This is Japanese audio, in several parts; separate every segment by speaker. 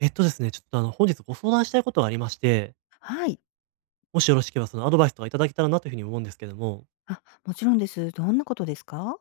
Speaker 1: えっとですね、ちょっとあの、本日ご相談したいことがありまして、
Speaker 2: はい。
Speaker 1: もしよろしければそのアドバイスとかいただけたらなというふうに思うんですけども、
Speaker 2: あ、もちろんです。どんなことですか？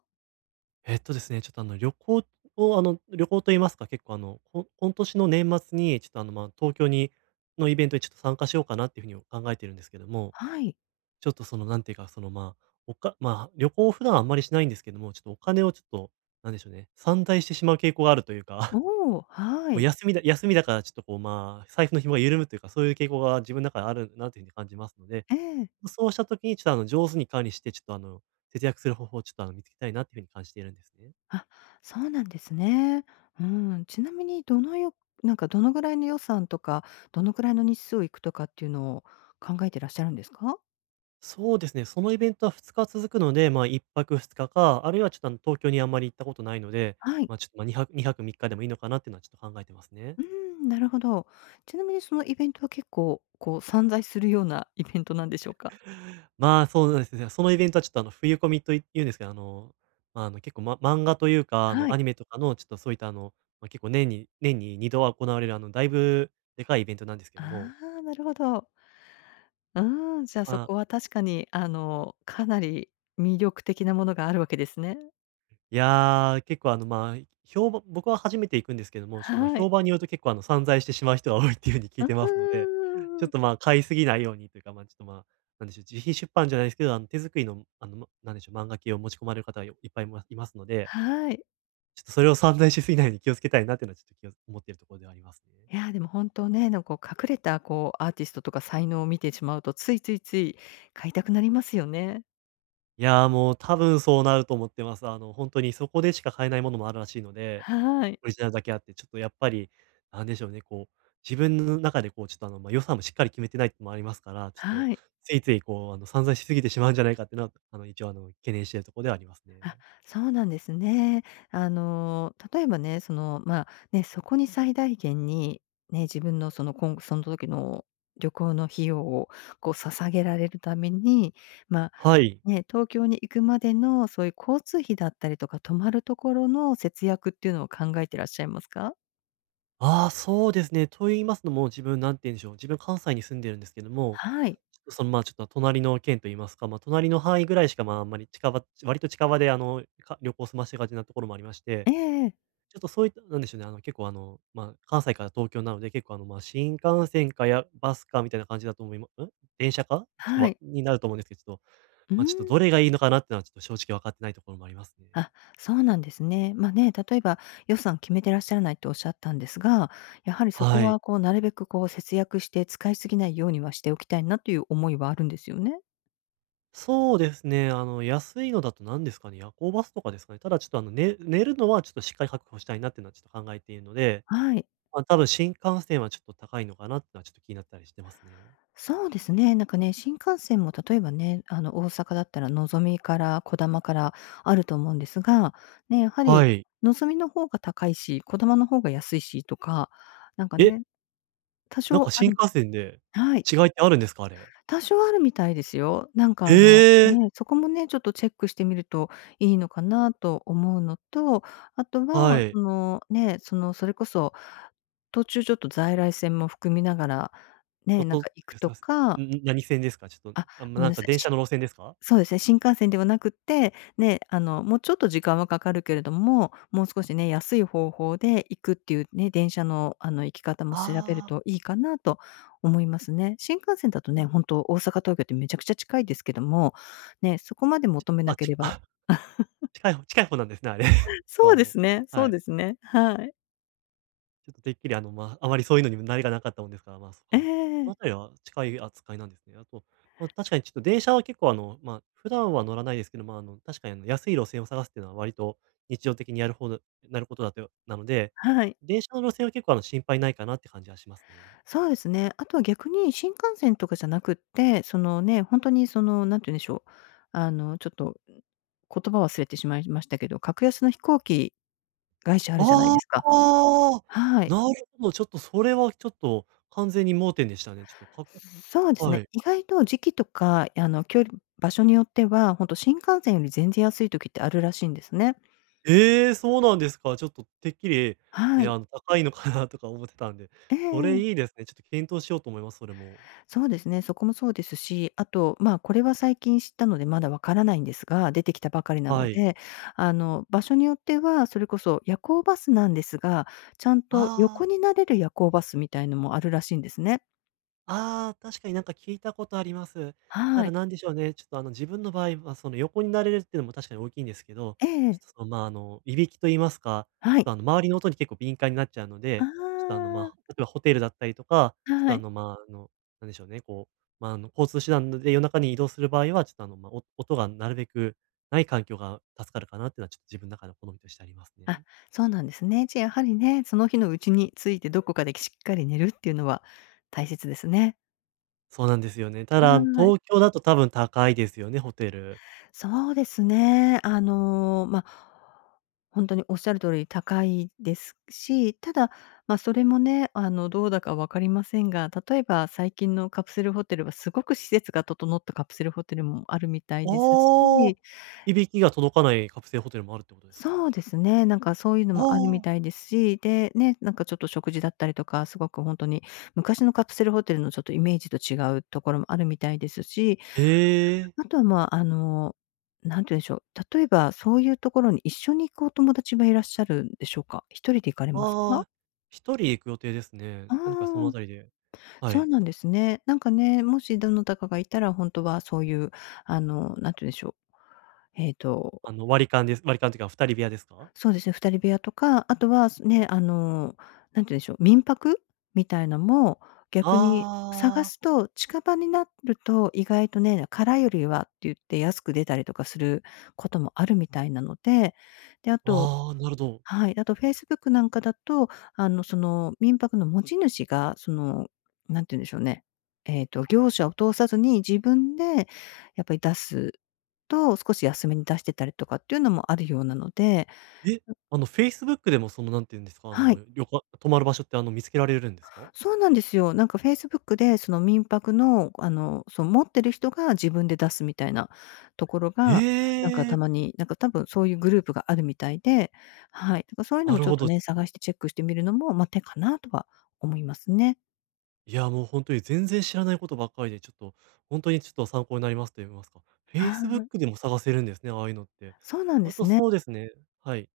Speaker 1: えっとですね、ちょっとあの、旅行を、旅行と言いますか、結構今年の年末に、ちょっと東京に、のイベントにちょっと参加しようかなっていうふうに考えてるんですけども、
Speaker 2: はい。
Speaker 1: ちょっとなんていうか、その、まあ、おか、まあ、旅行を普段あんまりしないんですけども、ちょっとお金をちょっと、なんでしょうね、散財してしまう傾向があるという
Speaker 2: お
Speaker 1: か、
Speaker 2: お、は
Speaker 1: もう
Speaker 2: い。
Speaker 1: 休みだ、休みだからちょっとこう、財布の紐が緩むというか、そういう傾向が自分の中であるなというふうに感じますので、
Speaker 2: ええ。
Speaker 1: そうした時に、ちょっと上手に管理して、ちょっと節約する方法をちょっと見つけたいなっていうふうに感じているんですね。
Speaker 2: あ、そうなんですね。うん。ちなみにどのよなんかどのぐらいの予算とか、どのぐらいの日数行くとかっていうのを考えてらっしゃるんですか？
Speaker 1: そうですね、そのイベントは2日続くので、まあ、1泊2日か、あるいはちょっと東京にあんまり行ったことないので、
Speaker 2: はい。
Speaker 1: まあ、ちょっとまあ、2泊3日でもいいのかなっていうのはちょっと考えてますね。
Speaker 2: うん、なるほど。ちなみにそのイベントは結構、こう散在するようなイベントなんでしょうか？
Speaker 1: そうですね、そのイベントはちょっと冬コミと言うんですけど、結構漫画というか、
Speaker 2: は
Speaker 1: ア
Speaker 2: い。
Speaker 1: ニメとかのちょっとそういった結構年に2度は行われるだいぶでかいイベントなんですけども、
Speaker 2: ああ、なるほど。うん、じゃあ
Speaker 1: ま
Speaker 2: そ
Speaker 1: あ
Speaker 2: こは確かにかなり魅力的なものがあるわけですね。
Speaker 1: いや結構評判僕は初めて行くんですけども、ちょっと、
Speaker 2: はい。
Speaker 1: 評判によると結構散財してしまう人が多いっていうふうに聞い
Speaker 2: う
Speaker 1: てますので、ちょっ
Speaker 2: ーん。
Speaker 1: と、ま、あ買いすぎないようにというか、ちょっと、なんでしょう、自費出版じゃないですけど、手作りの、なんでしょう、漫画系を持ち込まれる方がいっぱいいますので、
Speaker 2: はい。
Speaker 1: ちょっとそれを散財しすぎないように気をつけたいなっていうのはちょっと思っているところではありますね。
Speaker 2: いや、でも本当ね、なんこう隠れたこうアーティストとか才能を見てしまうと、ついついつい買いたくなりますよね。
Speaker 1: いや、もう多分そうなると思ってます。本当にそこでしか買えないものもあるらしいので、
Speaker 2: はい。
Speaker 1: オリジナルだけあって、ちょっとやっぱり、なんでしょうね、こう、自分の中でこう、ちょっと予算もしっかり決めてないってのもありますから、ちょっと、
Speaker 2: はい。
Speaker 1: ついついこう、散々しすぎてしまうんじゃないかっていうのは、一応懸念しているところではありますね。
Speaker 2: あ、そうなんですね。あの、例えばね、その、まあ、ね、そこに最大限に、ね、自分のその、今後その時の旅行の費用をこう捧げられるために、まあ
Speaker 1: はい。
Speaker 2: ね、東京に行くまでの、そういう交通費だったりとか、泊まるところの節約っていうのを考えてらっしゃいますか？
Speaker 1: ああ、そうですね。と言いますのも、自分なんて言うんでしょう、自分関西に住んでるんですけども、
Speaker 2: はい。
Speaker 1: ちょっとその、ちょっと隣の県と言いますか、隣の範囲ぐらいしか、あんまり割と近場で旅行を済ませがちなところもありまして
Speaker 2: ええええ。
Speaker 1: ちょっとそういった、なんでしょうね、結構関西から東京なので、結構新幹線かバスかみたいな感じだと思いまん？電車か？ちょっと、
Speaker 2: は
Speaker 1: わ
Speaker 2: い。
Speaker 1: になると思うんですけど、ちょっと、
Speaker 2: うーん。
Speaker 1: ちょっとどれがいいのかなってのはちょっと正直分かってないところもありますね。
Speaker 2: あ、そうなんですね。ま、ね、例えば予算決めてらっしゃらないとおっしゃったんですが、やはりそこ
Speaker 1: はい。
Speaker 2: はこうなるべくこう節約して使いすぎないようにはしておきたいなという思いはあるんですよね？
Speaker 1: そうですね、安いのだと何ですかね、夜行バスとかですかね。ただちょっと寝るのはちょっとしっかり確保したいなっていうのはちょっと考えているので、
Speaker 2: はい。
Speaker 1: 多分新幹線はちょっと高いのかなっていうのはちょっと気になったりしてますね。
Speaker 2: そうですね。なんかね、新幹線も例えばね、あの、大阪だったらのぞみからこだまからあると思うんですが、ね、やは
Speaker 1: は
Speaker 2: り
Speaker 1: い。
Speaker 2: のぞみの方が高いし、こだまの方が安いしとか、なんか
Speaker 1: え、
Speaker 2: ね、多
Speaker 1: なんか
Speaker 2: 少あ
Speaker 1: 新
Speaker 2: る
Speaker 1: 幹線で
Speaker 2: はい、
Speaker 1: 違いってあるんですか？あれ。
Speaker 2: 多少あるみたいですよ。なんか
Speaker 1: え
Speaker 2: あの、
Speaker 1: え！
Speaker 2: ね、そこもね、ちょっとチェックしてみるといいのかなと思うのと、あと
Speaker 1: は
Speaker 2: はそ
Speaker 1: い。
Speaker 2: の、ね、その、それこそ、途中ちょっと在来線も含みながら、
Speaker 1: と
Speaker 2: ね、なん
Speaker 1: と
Speaker 2: か行く
Speaker 1: え、すい
Speaker 2: と
Speaker 1: ません。
Speaker 2: か、
Speaker 1: んん、何線ですか？ちょっと、
Speaker 2: あ、
Speaker 1: あ、
Speaker 2: ごめ
Speaker 1: な
Speaker 2: ん
Speaker 1: ん
Speaker 2: な
Speaker 1: か
Speaker 2: さい。
Speaker 1: 電車の路線ですか？
Speaker 2: そうですね、新幹線ではなくって、ね、あの、もうちょっと時間はかかるけれども、もう少しね、安い方法で行くっていうね、電車の、あの、行き方も調べる
Speaker 1: あ
Speaker 2: といいかなと思いますね。新幹線だと
Speaker 1: あ、
Speaker 2: ね、
Speaker 1: あ、
Speaker 2: 本当大阪、東京ってめちゃくちゃ近いですけども、ね、そこまで求めな
Speaker 1: あ、
Speaker 2: け
Speaker 1: ち
Speaker 2: れ ば
Speaker 1: あ、近い方なんですね、あれ。ちょっ
Speaker 2: そ
Speaker 1: と
Speaker 2: うですね、そ
Speaker 1: は
Speaker 2: う
Speaker 1: い。
Speaker 2: ですね。はい。
Speaker 1: ちょっとてっきりあまりそういうのにも慣れがなかったもんですから、そっ
Speaker 2: え
Speaker 1: か。その
Speaker 2: え、
Speaker 1: 辺りは近い扱いなんですね。あと、確かにちょっと電車は結構普段は乗らないですけど、ま、あの、確かに安い路線を探すっていうのは割と日常的にやるなることだとなので、
Speaker 2: はい。
Speaker 1: 電車の路線は結構心配ないかなって感じはしますね。
Speaker 2: そうですね。あとは逆に新幹線とかじゃなくって、そのね、本当にその、なんて言うんでしょう、あの、ちょっと言葉忘れてしまいましたけど、格安の飛行機会社あるじゃない
Speaker 1: あ
Speaker 2: ですか。
Speaker 1: あ、
Speaker 2: はい。
Speaker 1: なるほど、ちょっとそれはちょっと完全に盲点でしたね。ちょっと
Speaker 2: そうで す
Speaker 1: は
Speaker 2: ね、
Speaker 1: い。
Speaker 2: 意外と時期とか、あの、距離場所によっては、ほんと新幹線より全然安い時ってあるらしいんですね。
Speaker 1: ええ、そうなんですか。ちょっとてっきり、
Speaker 2: は
Speaker 1: ね、
Speaker 2: い。
Speaker 1: 高いのかなとか思ってたんで、
Speaker 2: え
Speaker 1: それいい
Speaker 2: え
Speaker 1: ですね。ちょっと検討しようと思います、それも。
Speaker 2: そうですね、そこもそうですし、あと、まあ、これは最近知ったのでまだわからないんですが、出てきたばかりなの
Speaker 1: はい。
Speaker 2: で、あの、場所によっては、それこそ夜行バスなんですが、ちゃんと横
Speaker 1: あ
Speaker 2: に
Speaker 1: あ。
Speaker 2: なれる夜行バスみたいのもあるらしいんですね。
Speaker 1: ああ、確かになんか聞いたことあります。た
Speaker 2: は
Speaker 1: だ
Speaker 2: い。
Speaker 1: なんでしょうね、ちょっと自分の場合はその横になれるっていうのも確かに大きいんですけど、
Speaker 2: え
Speaker 1: ちょ
Speaker 2: え。
Speaker 1: っとその、いびきと言いますか、ち
Speaker 2: は
Speaker 1: ょっ
Speaker 2: い。
Speaker 1: と周りの音に結構敏感になっちゃうの
Speaker 2: あ
Speaker 1: で、ちょっと
Speaker 2: あ、
Speaker 1: 例えばホテルだったりとか、ちょっと
Speaker 2: はい。
Speaker 1: なんでしょうね、こう、交通手段で夜中に移動する場合は、ちょっと音がなるべくない環境が助かるかなっていうのはちょっと自分の中の好みとしてありますね。
Speaker 2: あ、そうなんですね。じゃあ、やはりね、その日のうちについてどこかでしっかり寝るっていうのは大切ですね。
Speaker 1: そうなんですよね。ただ、
Speaker 2: はい。
Speaker 1: 東京だと多分高いですよね、ホテル。
Speaker 2: そうですね。あの、ま、ほんとにおっしゃる通り高いですし、ただ、ま、それもね、あの、どうだか分かりませんが、例えば最近のカプセルホテルはすごく施設が整ったカプセルホテルもあるみたいです
Speaker 1: ああ。
Speaker 2: し
Speaker 1: いびきが届かないカプセルホテルもあるってことですか？
Speaker 2: そうですね、なんかそういうの
Speaker 1: あ
Speaker 2: もあるみ
Speaker 1: あ。
Speaker 2: たいですし、で、ね、なんかちょっと食事だったりとか、すごくほんとに昔のカプセルホテルのちょっとイメージと違うところもあるみたいですし、
Speaker 1: ええ。
Speaker 2: あとは、まあ、あの、何て言うんでしょう、例えばそういうところに一緒に行くお友達はいらっしゃるんでしょうか一人で行かれますか？
Speaker 1: ああ、一人行く予定ですね。
Speaker 2: あ
Speaker 1: 何かそのあ
Speaker 2: あ、
Speaker 1: たりでは
Speaker 2: そう
Speaker 1: い。
Speaker 2: なんですね。なんかね、もしどなたかがいたら、ほんとはそういう、あの、何て言うんでしょう、えっと
Speaker 1: 割り勘です。割り勘っていうか二人部屋ですか？
Speaker 2: そうですね、2人部屋とか、あとは、ね、あの、なんて言うんでしょう、民泊みたいのも、逆に探
Speaker 1: ああ。
Speaker 2: すと、近場になると意外とね、空よりはって言って安く出たりとかすることもあるみたいなので、で、あと
Speaker 1: ああ、なるほど。
Speaker 2: はい、あとフェイスブックなんかだと、あの、その、民泊の持ち主が、その、なんて言うんでしょうね、業者を通さずに自分でやっぱり出すと、少し安めに出してたりとかっていうのもあるようなので
Speaker 1: え、Facebook でもその、なんていうんですか、
Speaker 2: はい、
Speaker 1: りょか泊まる場所って、見つけられるんですか？
Speaker 2: そうなんですよ。なんかフェイスブックで、その民泊の、あの、そう持ってる人が自分で出すみたいなところが、なんか
Speaker 1: え
Speaker 2: た
Speaker 1: え、
Speaker 2: まに、なんか多分そういうグループがあるみたいで、はい。だからそういうの
Speaker 1: な
Speaker 2: も
Speaker 1: る
Speaker 2: ちょっ
Speaker 1: ほ
Speaker 2: と
Speaker 1: ど。ち
Speaker 2: ね、
Speaker 1: ょっと
Speaker 2: 探してチェックしてみるのも、まあ、手かなとは思いますね。
Speaker 1: いや、もう本当に全然知らないことばっかりで、ちょっと、本当にちょっと参考になりますと言いますか、
Speaker 2: はい。
Speaker 1: Facebook でも探せるんですね、ああいうのって。
Speaker 2: そうなんで
Speaker 1: あと
Speaker 2: すね。
Speaker 1: そうですね、はい。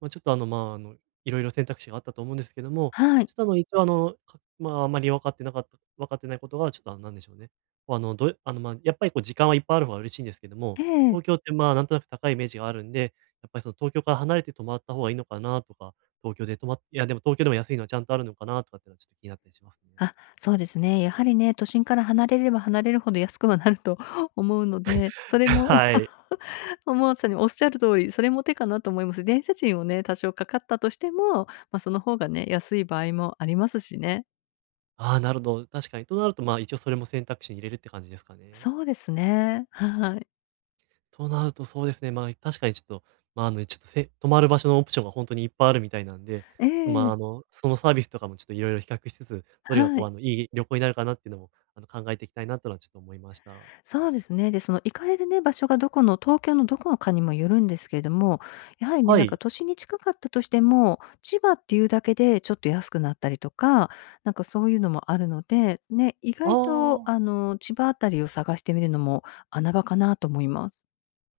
Speaker 1: まあ、ちょっとあの、まあ、あの、いろいろ選択肢があったと思うんですけども、
Speaker 2: は
Speaker 1: ち
Speaker 2: い。
Speaker 1: ょっと一応まあ、あまり分かってないことが、ちょっとなんでしょうね。こうあの、どうあの、まあ、やっぱりこう時間はいっぱいある方が嬉しいんですけども、
Speaker 2: ええ。
Speaker 1: 東京ってなんとなく高いイメージがあるんで、やっぱりその東京から離れて泊まった方がいいのかなとか、東京で泊まっいやでも東京でも安いのはちゃんとあるのかなとかっていうのはちょっと気になったりしますね。
Speaker 2: あ、そうですね。やはりね、都心から離れれば離れるほど安くはなると 思うので、そ れも
Speaker 1: はい。
Speaker 2: もう、まさにおっしゃる通り、それも手かなと思います。電車賃をね、多少かかったとしても、まあ、その方がね、安い場合もありますしね。
Speaker 1: ああ、なるほど。確かに。となると、一応それも選択肢に入れるって感じですかね。
Speaker 2: そうですね。はい。
Speaker 1: となると、そうですね。まあ、確かにちょっと、まあ、あの、ちょっとせ泊まる場所のオプションが本当にいっぱいあるみたいなんで、
Speaker 2: え
Speaker 1: ちょっと、まあ、
Speaker 2: え、
Speaker 1: あの、そのサービスとかもちょっといろいろ比較しつつ、どれが
Speaker 2: はい。
Speaker 1: いい旅行になるかなっていうのも、考えていきたいなとのはちょっと思いました。
Speaker 2: そうですね。で、その行かれるね、場所がどこの東京のどこのかにもよるんですけれども、やはりね、
Speaker 1: は
Speaker 2: なんか
Speaker 1: い。
Speaker 2: 都心に近かったとしても、千葉っていうだけでちょっと安くなったりとか、なんかそういうのもあるので、ね、意外と
Speaker 1: あ
Speaker 2: あの、千葉あたりを探してみるのも穴場かなと思います。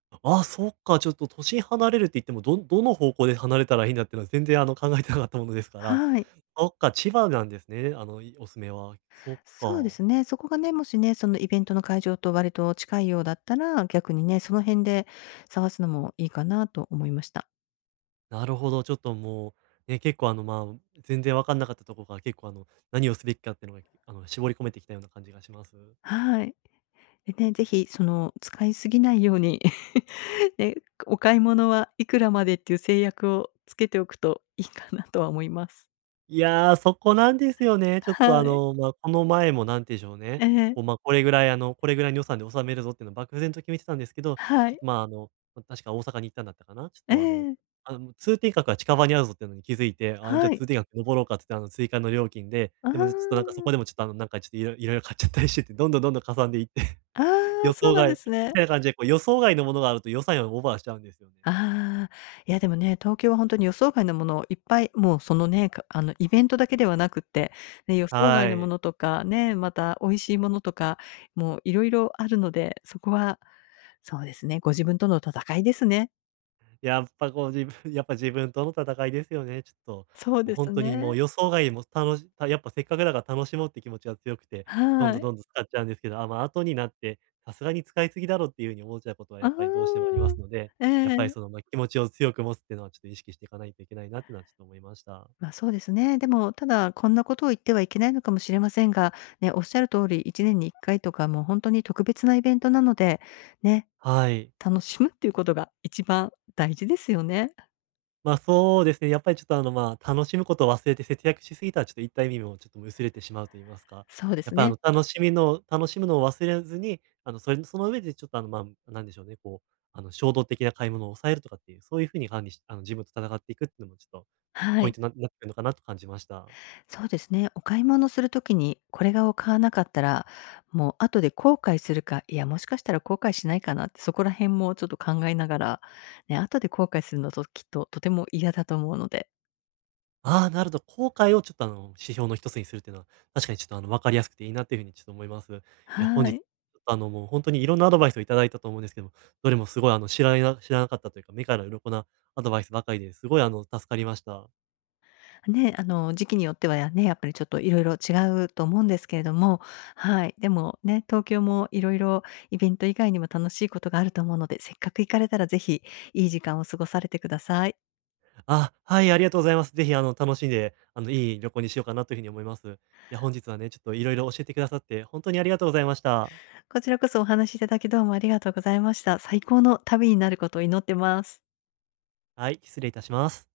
Speaker 1: あ、ああ、そっか。ちょっと都心離れるって言っても、どの方向で離れたらいいんだっていうのは全然、考えてなかったものですから。
Speaker 2: はい。
Speaker 1: そっか、千葉なんですね、おすすめは。そっ
Speaker 2: そうで
Speaker 1: か。
Speaker 2: すね。そこがね、もしね、そのイベントの会場と割と近いようだったら、逆にね、その辺で探すのもいいかなと思いました。
Speaker 1: なるほど、ちょっともう、ね、結構あの、まあ、全然わかんなかったところから結構あの、何をすべきかっていうのが、絞り込めてきたような感じがします。
Speaker 2: はい。でね、ぜひその使いすぎないように ね、お買い物はいくらまでっていう制約をつけておくといいかなとは思います。
Speaker 1: いやー、そこなんですよね。ちょっ
Speaker 2: は
Speaker 1: とあ
Speaker 2: い。
Speaker 1: の、まあ、この前もなんて言うんでしょうね、
Speaker 2: ええ。
Speaker 1: これぐらいの予算で収めるぞっていうのを漠然と決めてたんですけど、
Speaker 2: は
Speaker 1: ちょっ
Speaker 2: い。
Speaker 1: とまあ、あの、確か大阪に行ったんだったかな。ちょっ
Speaker 2: え
Speaker 1: とあの、
Speaker 2: え。
Speaker 1: あの、通天閣は近場にあるぞっていうのに気づいて、あ、じゃあ
Speaker 2: はい。
Speaker 1: 通天閣登ろうかって言って追加の料金で、
Speaker 2: あ
Speaker 1: でもね、ちょっとなんかそこ
Speaker 2: あ。
Speaker 1: でもちょっとあの、なんかちょっといろいろいろ買っちゃったりしてて、どんどんどんどんかさんでいって。
Speaker 2: ああ、
Speaker 1: 予
Speaker 2: そう
Speaker 1: 想
Speaker 2: なん
Speaker 1: 外
Speaker 2: です
Speaker 1: み
Speaker 2: ね。
Speaker 1: たいな感じで、こう予想外のものがあると予算をオーバーしちゃうんですよね。
Speaker 2: ああ、いやでもね、東京は本当に予想外のものをいっぱい、もうそのね、かあのイベントだけではなくって、ね、予想外
Speaker 1: は
Speaker 2: のも
Speaker 1: い。
Speaker 2: のとかね、また美味しいものとか、もういろいろあるので、そこは、そうですね、ご自分との戦いですね。
Speaker 1: やっぱこう自分 やっぱ自分との戦いですよね、ちょっと。
Speaker 2: そう
Speaker 1: もう
Speaker 2: で
Speaker 1: 本
Speaker 2: す
Speaker 1: 当にも
Speaker 2: ね。
Speaker 1: う予想外もたのしたやっぱせっかくだから楽しもうって気持ちが強くて、どん
Speaker 2: は
Speaker 1: どん
Speaker 2: い。
Speaker 1: どんどん使っちゃうんですけど、あ、ま、後になって、さすがに使いすぎだろっていう風に思っちゃうことはや
Speaker 2: あ
Speaker 1: っぱりどうしてもあ
Speaker 2: あ
Speaker 1: りますので、
Speaker 2: え
Speaker 1: やっぱり
Speaker 2: え。
Speaker 1: その、気持ちを強く持つっていうのはちょっと意識していかないといけないなっていうのはちょっと思いました。
Speaker 2: ま、そうですね。でも、ただ、こんなことを言ってはいけないのかもしれませんが、ね、おっしゃる通り、1年に1回とか、もう本当に特別なイベントなので、ね、
Speaker 1: はい。
Speaker 2: 楽しむっていうことが一番大事ですよね。
Speaker 1: まあ、そうですね。やっぱりちょっとあの、まあ、楽しむことを忘れて節約しすぎたら、ちょっといった意味もちょっと薄れてしまうと言いますか。
Speaker 2: そうで
Speaker 1: やっ
Speaker 2: す
Speaker 1: ぱあ
Speaker 2: ね。
Speaker 1: の、楽しみの楽しむのを忘れずに、それその上でちょっとあの、まあ、なんでしょうね、こう、あの、衝動的な買い物を抑えるとかっていう、そういう風に管理しあの、自分と戦っていくっていうのもちょっと
Speaker 2: は
Speaker 1: ポイン
Speaker 2: い。
Speaker 1: トにななってくるのかなと感じました。
Speaker 2: そうですね。お買い物するときに、これがを買わなかったら、もう後で後悔するか、いや、もしかしたら後悔しないかなって、そこら辺もちょっと考えながら、ね、後で後悔するのときっととても嫌だと思うので。
Speaker 1: ああ、なるほど。後悔をちょっとあの、指標の一つにするっていうのは、確かにちょっとあの、わかりやすくていいなっていうふうにちょっと思います。いや、本
Speaker 2: は
Speaker 1: 日、ちょ
Speaker 2: い。
Speaker 1: っとあの、もう本当にいろんなアドバイスをいただいたと思うんですけども、どれもすごい知らなかったというか、目から鱗なアドバイスばかりですごい助かりました。
Speaker 2: ね、あの、時期によってはやね、やっぱりちょっといろいろ違うと思うんですけれども、はい。でもね、東京もいろいろイベント以外にも楽しいことがあると思うので、せっかく行かれたらぜひいい時間を過ごされてください。
Speaker 1: あ、はい、ありがとうございます。ぜひ楽しんで、いい旅行にしようかなというふうに思います。いや、本日はね、ちょっといろいろ教えてくださって、本当にありがとうございました。
Speaker 2: こちらこそお話しいただきどうもありがとうございました。最高の旅になることを祈ってます。
Speaker 1: はい、失礼いたします。